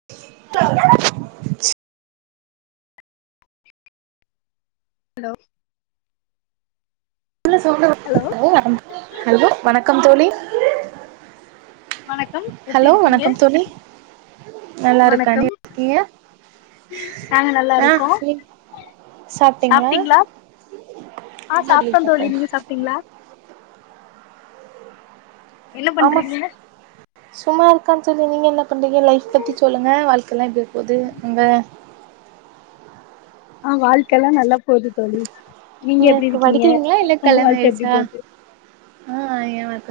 [unintelligible] Hello hello hello வணக்கம் தோழி வணக்கம் எப்டி ஹலோ இருக்கீங்க வணக்கம் தோழி நல்லா இருக்கேன் நீ வணக்கம் எப்டி இருக்கீங்க நாங்க நல்லா ஆ இருக்கோம் சாப்ட்டீங்களா ஆ ஆமா சாப்ட்ட தோழி சாப்பிட்டோம். நீங்க சாப்ட்டீங்ளா என்ன ஆமாஸ் பண்றீங்க சும்மா இருக்கேன் தோழி நீங்க என்ன பண்றீங்க லைஃப் பத்தி சொல்லுங்க வாழ்க்கலாம் எப்டி போகுது அங்க ஆ வாழ்க்கலா நல்லா போது தோழி நீங்க எப்டி நீங்கக்கு இருக்கீங்க வடிக்கிறீங்களா இல்ல உங்க கல்யானோ வாழ்க்க எப்டி ஆயிருச்சா போகுது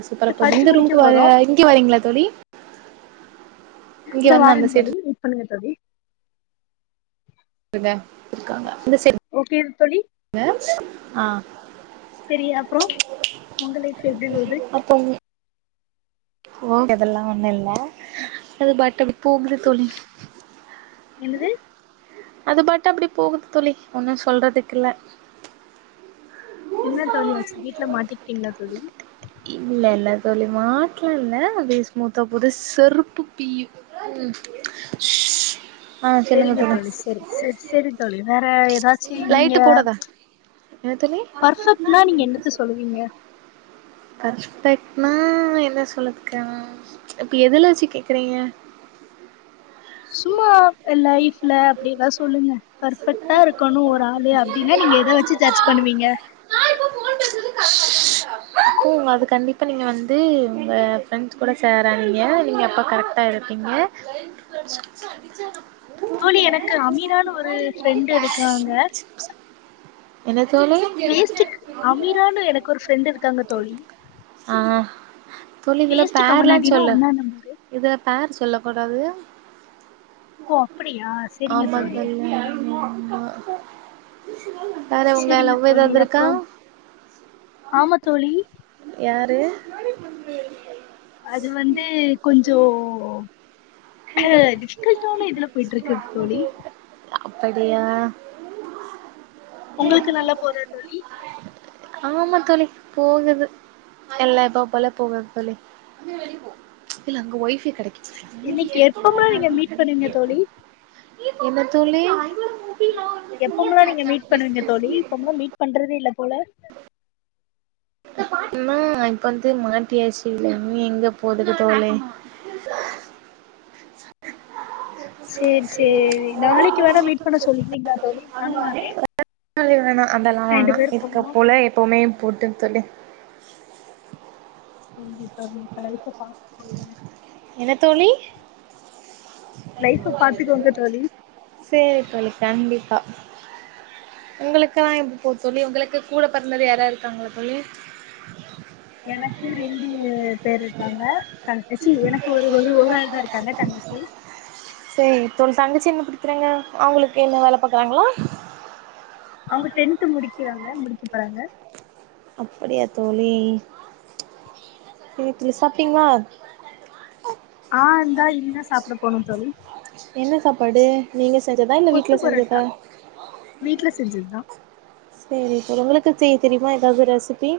சூப்பரா இது போது படிச்சு இந்த முடிக்க ரூம்க்கு வர போறோ இங்க வரீங்களா தோழி இங்க இந்தா வந்து அந்த வாரேன் தோழி சைடு வெயிட் பண்ணுங்க தோழி இங்க இருக்காங்க இந்த சைடு ஓகேவ தோழி வச்சு ஆ செரி அப்போ ஒங்க லைஃப் எப்டி போது மத்தவிங்க ஓ அதெல்லாம் ஒண்ணு இல்ல அது பாட்டுக்கு தூங்குது தோழி என்னது அது பாட்டு அப்டி போகுது தோழி ஒன்னு சொல்றதுக்கில்ல என்ன தோழியாச்சு வீட்ல மாட்டிக்கிட்டீங்களா தோழி இல்ல இல்ல தோழி மாட்லா இல்ல அப்டியே ஸ்மூத்தா பொது செருப்பு பியூ உம் சேரிங்க தோழி சேரி சேரி சேரி தோழி வேற ஏதாச்சி நீங்க லைட்டு போடாதா என்ன தோழி பர்ஃபெக்ட்னா நீங்க என்னத்த சொல்லுவீங்க பர்ச்சு டைப்னா என்ன சொல்லுதுக்கா இப்ப எதுலா வச்சு கேக்கிறீங்க சும்மா லைஃப்ல அப்டி எதா சொல்லுங்க பர்ஃபெக்ட்டா இருக்கணு ஒரு ஆளு அப்டின்னா நீங்க எத வச் சு ஜச் பண்ணுவீங்க நான் இப்ப போன் கதன் பூ அது கண்டிப்பாக நீங்க வந்து உங்க ஃப்ரெண்ட்ஸ் கூட சேராதீங்க நீங்க அப்ப கரெக்ட்டா இருப்பீங்க சாதிச்சானா தோழி எனக்கு அமீரான்னு ஒரு ஃப்ரெண்டு இருக்காங்க என்ன தோழி வேஸ்ட்டுக்கு அமீரான்னு எனக்கு ஒரு ஃப்ரெண்டு இருக்காங்க தோழி ஆ தோழி இதுல வேஸ்ட்டு பேர்ல்லா கமனாட்டினா சொல்லு ஒன்னா நம்பரு இதுல பேர் சொல்ல கூடாது ஓ அப்படியா செரிங்க ஆமா தோழி ஆமா ஆமா வேற உங்க செரிங்க லவ் தோழி ஏதாது இருக்கா அப்றோ ஆமா தோழி யாரு அது வந்து கொஞ்சோ [unintelligible] இதுல போயிட்டுருக்குத் தோழி அப்படியா உங்களுக்கு நல்லா போதா தோழி ஆமா தோழி போகுது எல்லா இப்ப போல போவே தோழி இல்ல அங்க ஒய்ஃப கெடைக்குது இன்னைக்கி எப்போம நீங்க மீட் பண்ணுவீங்க தோழி என்ன தோழி எப்போம்லா நீங்க மீட் பண்ணுவீங்க தோழி இப்போம்ல்லா மீட் பண்றதே இல்ல போல மா இப்ப வந்து மாட்டியாச்சு இல்ல நீ எங்க போகுது தோழி சேரி சேரி நாளைக்கு வேணா மீட் பண்ண சொல்றீங்ளா தோழி நானு வறே இல்ல வேணா அதெல்லா வேணா இருக்க போ இல்ல எப்பவுமே போட்டுந் தோழி கண்டிப்பா நீங்க லைஃப்ப பாத்துக்கோகங்க என்ன தோழி லைஃப்ப பாத்துக்கோங்க தோழி சேரி தோழி கண்டிப்பா உங்களுக்கா எப்டி போது தோழி உங்களுக்கு கூட பெறந்தது யாராது இருக்காங்ளா தோழி எனக்கு இரண்டு ஊ பேர் இருக்காங்க க அ ச்சி எனக்கு ஒரு ஒரு ஒரு ஆள்தா இருக்காங்க கங்கச்சி சேரி உங் தங்கச்சி என்ன படிக்கிறாங்க அவங்களுக்கு என்ன வேல பாக்கறாங்களா அவுங்க டென்த் முடிக்கிறாங்க முடிக்க போறாங்க அப்டியா தோழி [unintelligible] சாப்ட்டீங்ளா ஆ இந்தா இனிதா சாப்ட போணுன்னு தோழி என்ன சாப்பாடு நீங்க செஞ்சதா இல்ல கொத்து வீட்ல பரோட்டா செஞ்சதா வீட்ல செஞ்சதுதா சேரி சேர் உங்களுக்கு செய்ய தெரியிமா ஏதாவது ரெசிபி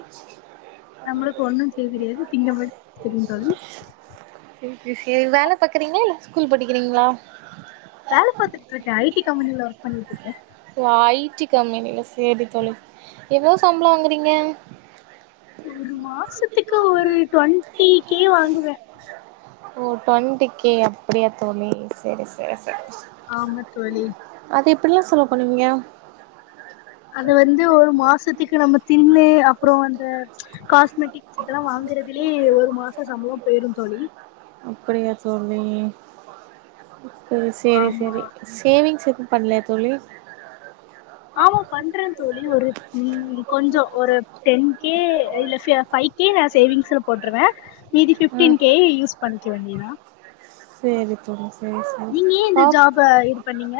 நம்மளுக்கு ஒண்ணு செய்ய தெரியாது திங்க மட் தெரியு தோழி சேரி சிஸ் வேல பாக்கிறீங்ளா இல்ல ஸ்கூல் படிக்கிறீங்ளா வேல பாத்துட்டு இருக்கே ஐ டி கம்பெனில ஒர்க் பண்ணிட்டுக்கே ஐடி கம்பெனில சேரி தோழி எவ்ளோ சம்ளோ வாங்குறீங்க ஒரு மாசத்துக்கு ஒரு ட்வெண்ட்டி கே வாங்குவ ஓ டுவெண்ட கே அப்படியா தோழி சரி சரி சரி ஆமா தோழி அது எப்டிலா செலவு பண்ணுவீங்க அது வந்து ஒரு மாசத்துக்கு நம்ம தின்னு அப்றோ அந்த காஸ்மெட்டிக்ஸ் இதெல்லா வாங்கறதுலயே ஒரு மாசோ சம்பளோ போயிரு தோழி அப்படியா தோழி சேரி ஆமா சேரி சேவிங்ஸ் எதுவு பன்லயா தோழி ஆமா பண்றே தோழி ஒரு ம் கொஞ்சோ ஒரு டென் கே இல்ல ச பைவ் கே நா சேவிங்ஸ்ல போட்டுருவே மீதி ம் பிப்டீன் கே யூஸ் பண்ணிக்க வேண்டியதா சேரி தோழி சேரி சேரி அ இது பண்ணீங்க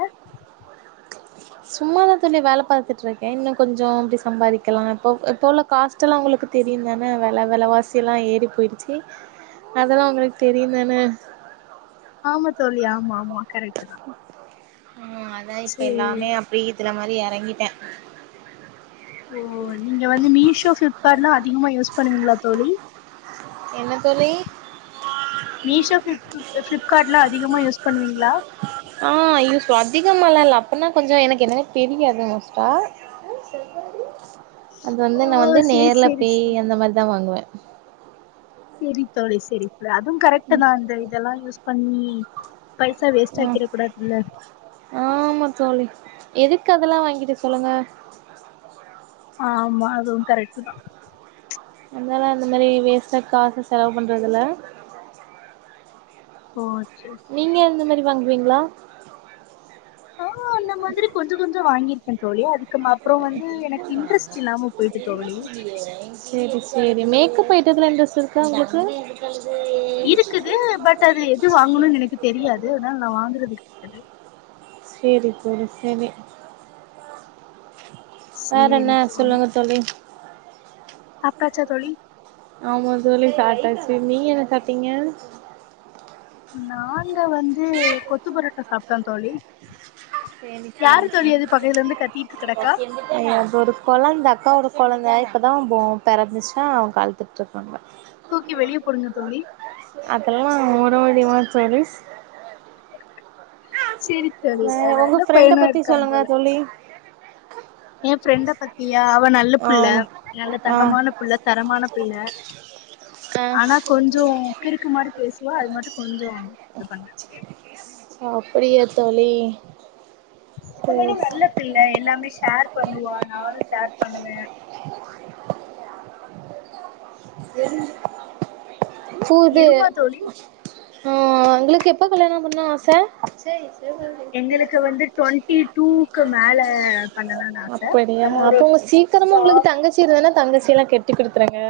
சும்மாதா தோழி வேல பாத்துட்ருக்கே இன்னு கொஞ்சோ அப்டி சம்பாரிக்கலா இப்போ இப்ப உள்ள காஸ்ட்டெல்லா உங்களுக்கு தெரியுந்தானே வெல வெலவாசியெல்லா ஏறி போய்ருச்சு அதெல்லா உங்களுக்கு தெரியு தானே ஆமா தோழி ஆமா ஆமா கரெக்ட்டு தா ஆ அதா இப்ப சேரி எல்லாமே அப்டி இதுல மாரி எறங்கிட்ட ஓ நீங்க வந்து மீஷோ ஃப்ளிப்கார்ட்லா அதிகமாக யூஸ் பண்ணுவீங்களா தோழி என்ன தோழி மீஷோ ஃப்ளிப் பிளிப் பிளிப்கார்ட்லா அதிகமாக யூஸ் பண்ணுவீங்ளா ஆ யூஸ் அதிகமாலா இல்ல அப்பனா கொஞ்சோ எனக்கு என்னன்ன தெரியாது மோஸ்டா அது வந்து நா ஓ வந்து சேரி நேர்ல சேரி பேய் சேரி அந்த மாதிரிதா வாங்குவ சேரி தோழி சேரி தோழி அதுவு கரெக்ட்டுதா இந்த இதெல்லா யூஸ் பண்ணி பைசா வேஸ்ட் ம் ஆக்கிர கூடாதுல்ல ஆமா தோழி எதுக்கு அதெல்லா வாங்கிட்டு சொல்லுங்க ஆமா அதுவு கரெக்ட்டு தா அதனால அந்த மாரி வேஸ்டா காசு செலவு பண்றதுல்ல ஓ சேரி நீங்க அந்த மாரி வாங்குவீங்ளா நா அந்த மாதிரி கொஞ்சோ கொஞ்சோ வாங்கிருக்கன் தோழி அதுக்கு மா அப்றோ வந்து எனக்கு இன்ட்ரெஸ்ட் இல்லாம போயிட்டு தோழி சரி சரி மேக்கப் ஐட்டதுல இண்ட்ரெஸ்ட் இருக்கா உங்களுக்கு [unintelligible] இருக்குது பட் அது எது வாங்கணுனு எனக்கு தெரியாது அதனால நா வாங்கறது [unintelligible] சேரி தோழி சேரி வேற சேரி என்ன சொல்லுங்க தோழி சாப்டாச்சா தோழி ஆமா தோழி சாப்டாச்சு நீங்க என்ன சாப்டீங்க நாங்க வந்து கொத்து பரோட்டா சாப்டோ தோழி சேரி சேரி யாரு தோழி சேரி அது பக்கத்துல இருந்து கத்திட்டு கடக்கா அப்ப ஒரு கொழந்த அக்காவோட கொழந்த இப்பதா போ பெறந்துச்சா அழுதுட்ருக்காங்க தூக்கி வெளிய போடுங்க தோழி அதெல்லா [unintelligible] வேற சிரிக்காதீக உங்க வெல்ல ஃப்ரெண்ட பையனா பத்தி இருக்கா சொல்லுங்க போல தோழி என் ஃப்ரெண்ட பத்தியா அவ நல்ல புள்ள ஆமா நல்ல ஆ தங்கமான புள்ள தரமான புள்ள ஆ ஆனா கொஞ்சோம் கிருக்கு மாரி பேசுவா அது மட்டும் கொஞ்சோம் இது பண்ணறதே அப்படியா தோழி மத்தபடி தெர்ல நல்ல பிள்ள எல்லாமே ஷேர் பண்ணுவா நானு ஷேர் பண்ணுவே [unintelligible] என்ன பூது அ இருமா தோழி ஒங்களுக்கு எப்ப கல்யாணம் பண்ண ஆச சய் எங்களுக்கு வந்து ட்வெண்ட்டி டூக்கு மேல பண்ணலாமன் ஆச அப்படியா நல்ல ஒரு அப்ப உங்க சீக்கிரமா ஜா உங்களுக்கு தங்கச்சி இருந்தன்னா தங்கச்சி எல்லா கெட்டி குடுத்துறங்க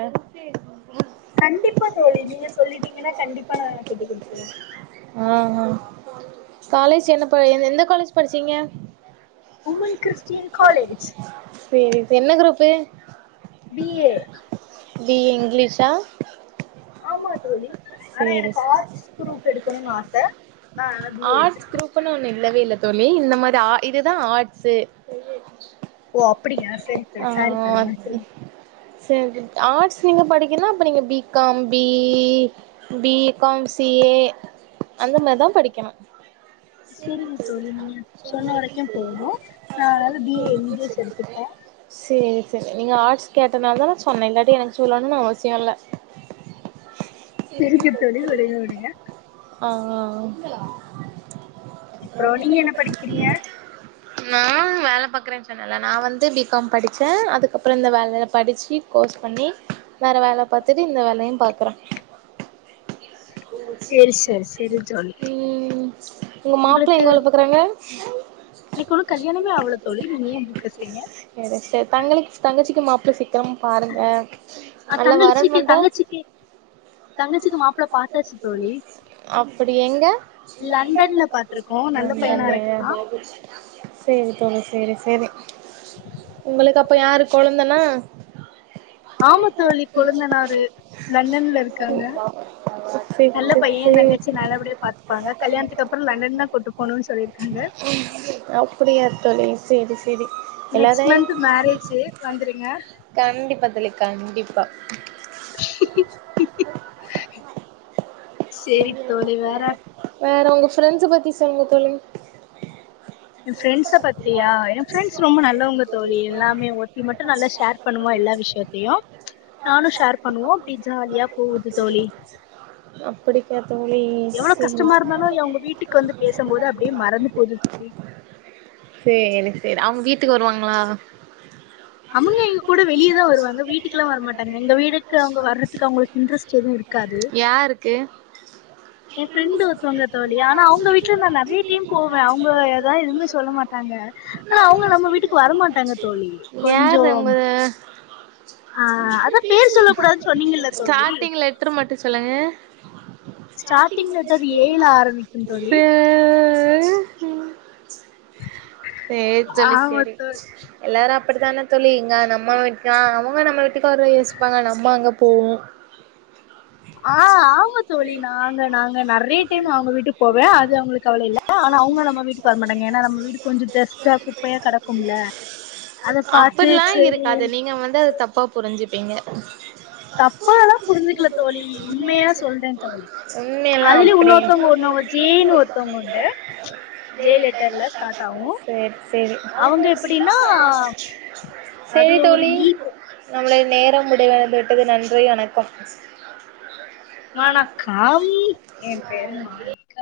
கண்டிப்பா தோழி நீங்க சொல்லிட்டீங்கன்னா கண்டிப்பா நா கெட்டி குடுத்துருவேன் ஆ காலேஜ் என்ன ப எந்த காலேஜ் படிச்சீங்க உமன் கிறிஸ்டியன் காலேஜ் சேரி சே என்ன group B A B A இங்கிலீஷா ஆமா தோழி ஆனா சேரி எனக்கு ஆர்ட்ஸ் குரூப் எடுக்கணுனு ஆச நா ஆனா பி ஏ ஆட்ர்ஸ் எடுத்திருக்கே குரூப் இப்பணும் ஒன்னு இல்லவே இல்ல தோழி இந்த மாரி இதுதா ஆர்ட்ஸு ஓ அப்புடியா செரி தோழி சாரி தோழிங்க சேரி ஆர்ட்ஸ் நீங்க படிக்கீன்னா அப்ப நீங்க B com B E B com C A அந்த மாரிதா படிக்கணும் செரிங்க தோழி நீங்க சொன்ன வரைக்கும் போதும் நா பி ஏ இங்லிஷ் எடுத்துப்ப சேரி சேரி நீங்க ஆர்ட்ஸ் கேட்டனால தா நா சொன்னேன் இல்லாட்டி எனக்கு சொல்லணும் அவசியம் இல்ல செரிக்க தோழி விடுங்க விடுங்க ஆ அப்றோம் நீங்க என்ன படிக்கிறீங்க நான் வேல பாக்குறேன் சொன்னல நா வந்து பி காம் படிச்சேன் அதுக்கப்பறம் இந்த வேலல படிச்சி கோர்ஸ் பண்ணி‌ வேற வேல பாத்துட்டு இந்த வேலையும் பாக்குறேன் ஓ சேரி சேரி உம் ஒங்க மாப்புள்ள உங்களுக்கு எங்க வேல பாக் க்குறங்க உங்களுக்கு ஒன்னு கல்யாணமே ஆவல தோழி நீங்க ஏ இப்டி பேசுறீங்க செரி செரி தங்களுக்கு தங்கச்சிக்கு மாப்ள செ தம் பாருங்க அ நல்ல வரன் தங்கலச்சிக்கு வந்தா தங்கச்சிக்கு தங்கச்சிக்கு மாப்ள்ள பாத்தாச்சு தோழி அப்டி எங்க லண்டன்ல பாத்துருக்கோ நல்ல பையனா இருக்கா பாத்துருக்கோ சேரி தோழி சேரி சேரி உங்களுக்கு அப்ப யாரு கொழுந்தனா ஆமா தோழி கொழுந்தநாறு லண்டன்ல இருக்காங்க நல்ல பையேன் தங்கச்சி நல்லபடியா பாத்தப்பாங்க கல்யாணத்துக்கு அப் அப்டியா தோழி சேரி சேரி நெக்ஸ்ட் எல்லாரையு மந்த் மேரேஜி வந்துருங்க கண்டிப்பா தோழி கண்டிப்பா சேரி தோழி வேற வேற ஒங்க ஃப்ரெண்ட்ஸ பத்தி சொல்லுங்க தோழி என் ஃப்ரெண்ட்ஸ பத்தியா என் ஃரெண்ட்ஸ் ரொம்ப நல்லவங்க தோழி எல்லாமே ஒத்தி மட்டும் நல்லா [inaudible] ஷேர் பண்ணுவா எல்லா விஷயத்தையு நானு ஷேர் பண்ணுவோ அப்டி ஜாலியா போகுது தோழி அப்டிக்காத் தோழி செரிங் க்கு வந்து பேசும் போது அப்டியே மறந்து போது தோழி சேரி சேரி அவங்க வீட்டுக்கு வருவாங்களா அவங்க எங்க கூட வெளியேதா வருவாங்க வீட்டுக்கெல்லா வரமாட்டாங்க எங்க வீட்டுக்கு அவங்க வர்றதுக்கு அவங்களுக்கு இன்ட்ரெஸ்ட் எதுவு இருக்காது ஓகே ஏ ஃபிரெண்டு் ஒருத்தவங்க தோழி ஆனா அவங் அவங்க வீட்ல நா நெறைய டைம் போவே அவங்க எத எதுவுமே சொல்ல மாட்டாங்க ஆனா அவங்க நம்ம வீட்டுக்கு வரமாட்டாங்க தோழி யாரு கொஞ்சம் உங்க ஆ அதா பேர் சொல்ல கூடாதுன்னு சொன்னீங்கல்ல தோழி லெட்டர் மட்டு சொல்லுங்க ஸ்டார்டிங் லெட்டர் ஏய் ல‌ ஆரம்பிக்கும் தோழி சே சேரி தோழி ஆமா சேரி தோழி எல்லாரு அப்பிடித்தானே தோழி இங்க நம்ம வீட்டு அவங்க நம்ம வீட்டுக்கு அவ யோசிப்பாங்க நம்ம அங்கே போவோ ஆ ஆமா தோழி நாங்க நாங்க நெறைய டைம் அவங்க வீட் போவே அது அவங்களுக்கு கவல இல்ல ஆனா அவங்க நம்ம வீட்டுக்கு வரமாட்டாங்க ஏன்னா நம்ம வீட்டு கொஞ்ச டஸ்ட்டா குப்பையா கெடக்கும்ல அத பாத்து அப்படிலா சேரி இருக்காது நீங்க வந்து அது தப்பு ப்பா புருஞ்சுப்பீங்க தப்பல்லா புரிஞ்சுக்கல தோழி உண்மையா சொல்றே தோழி உண்மையெல்லா அதுலயு அப்படி இன்னொத்தவங்க ஒன்ன ஜேன்னு ஒருத்தவங்க உண்டு ஜெ லெட்டர்ல ஸ்டார்ட் ஆகு சேரி சேரி அவங்க எப்படின்னா அது ஒரு ஈகோ நம்மளுடைய நேரம் முடிவடைந்து விட்டது நன்றி வணக்கம் வணக்கம் ஏ பேரு [inaudible]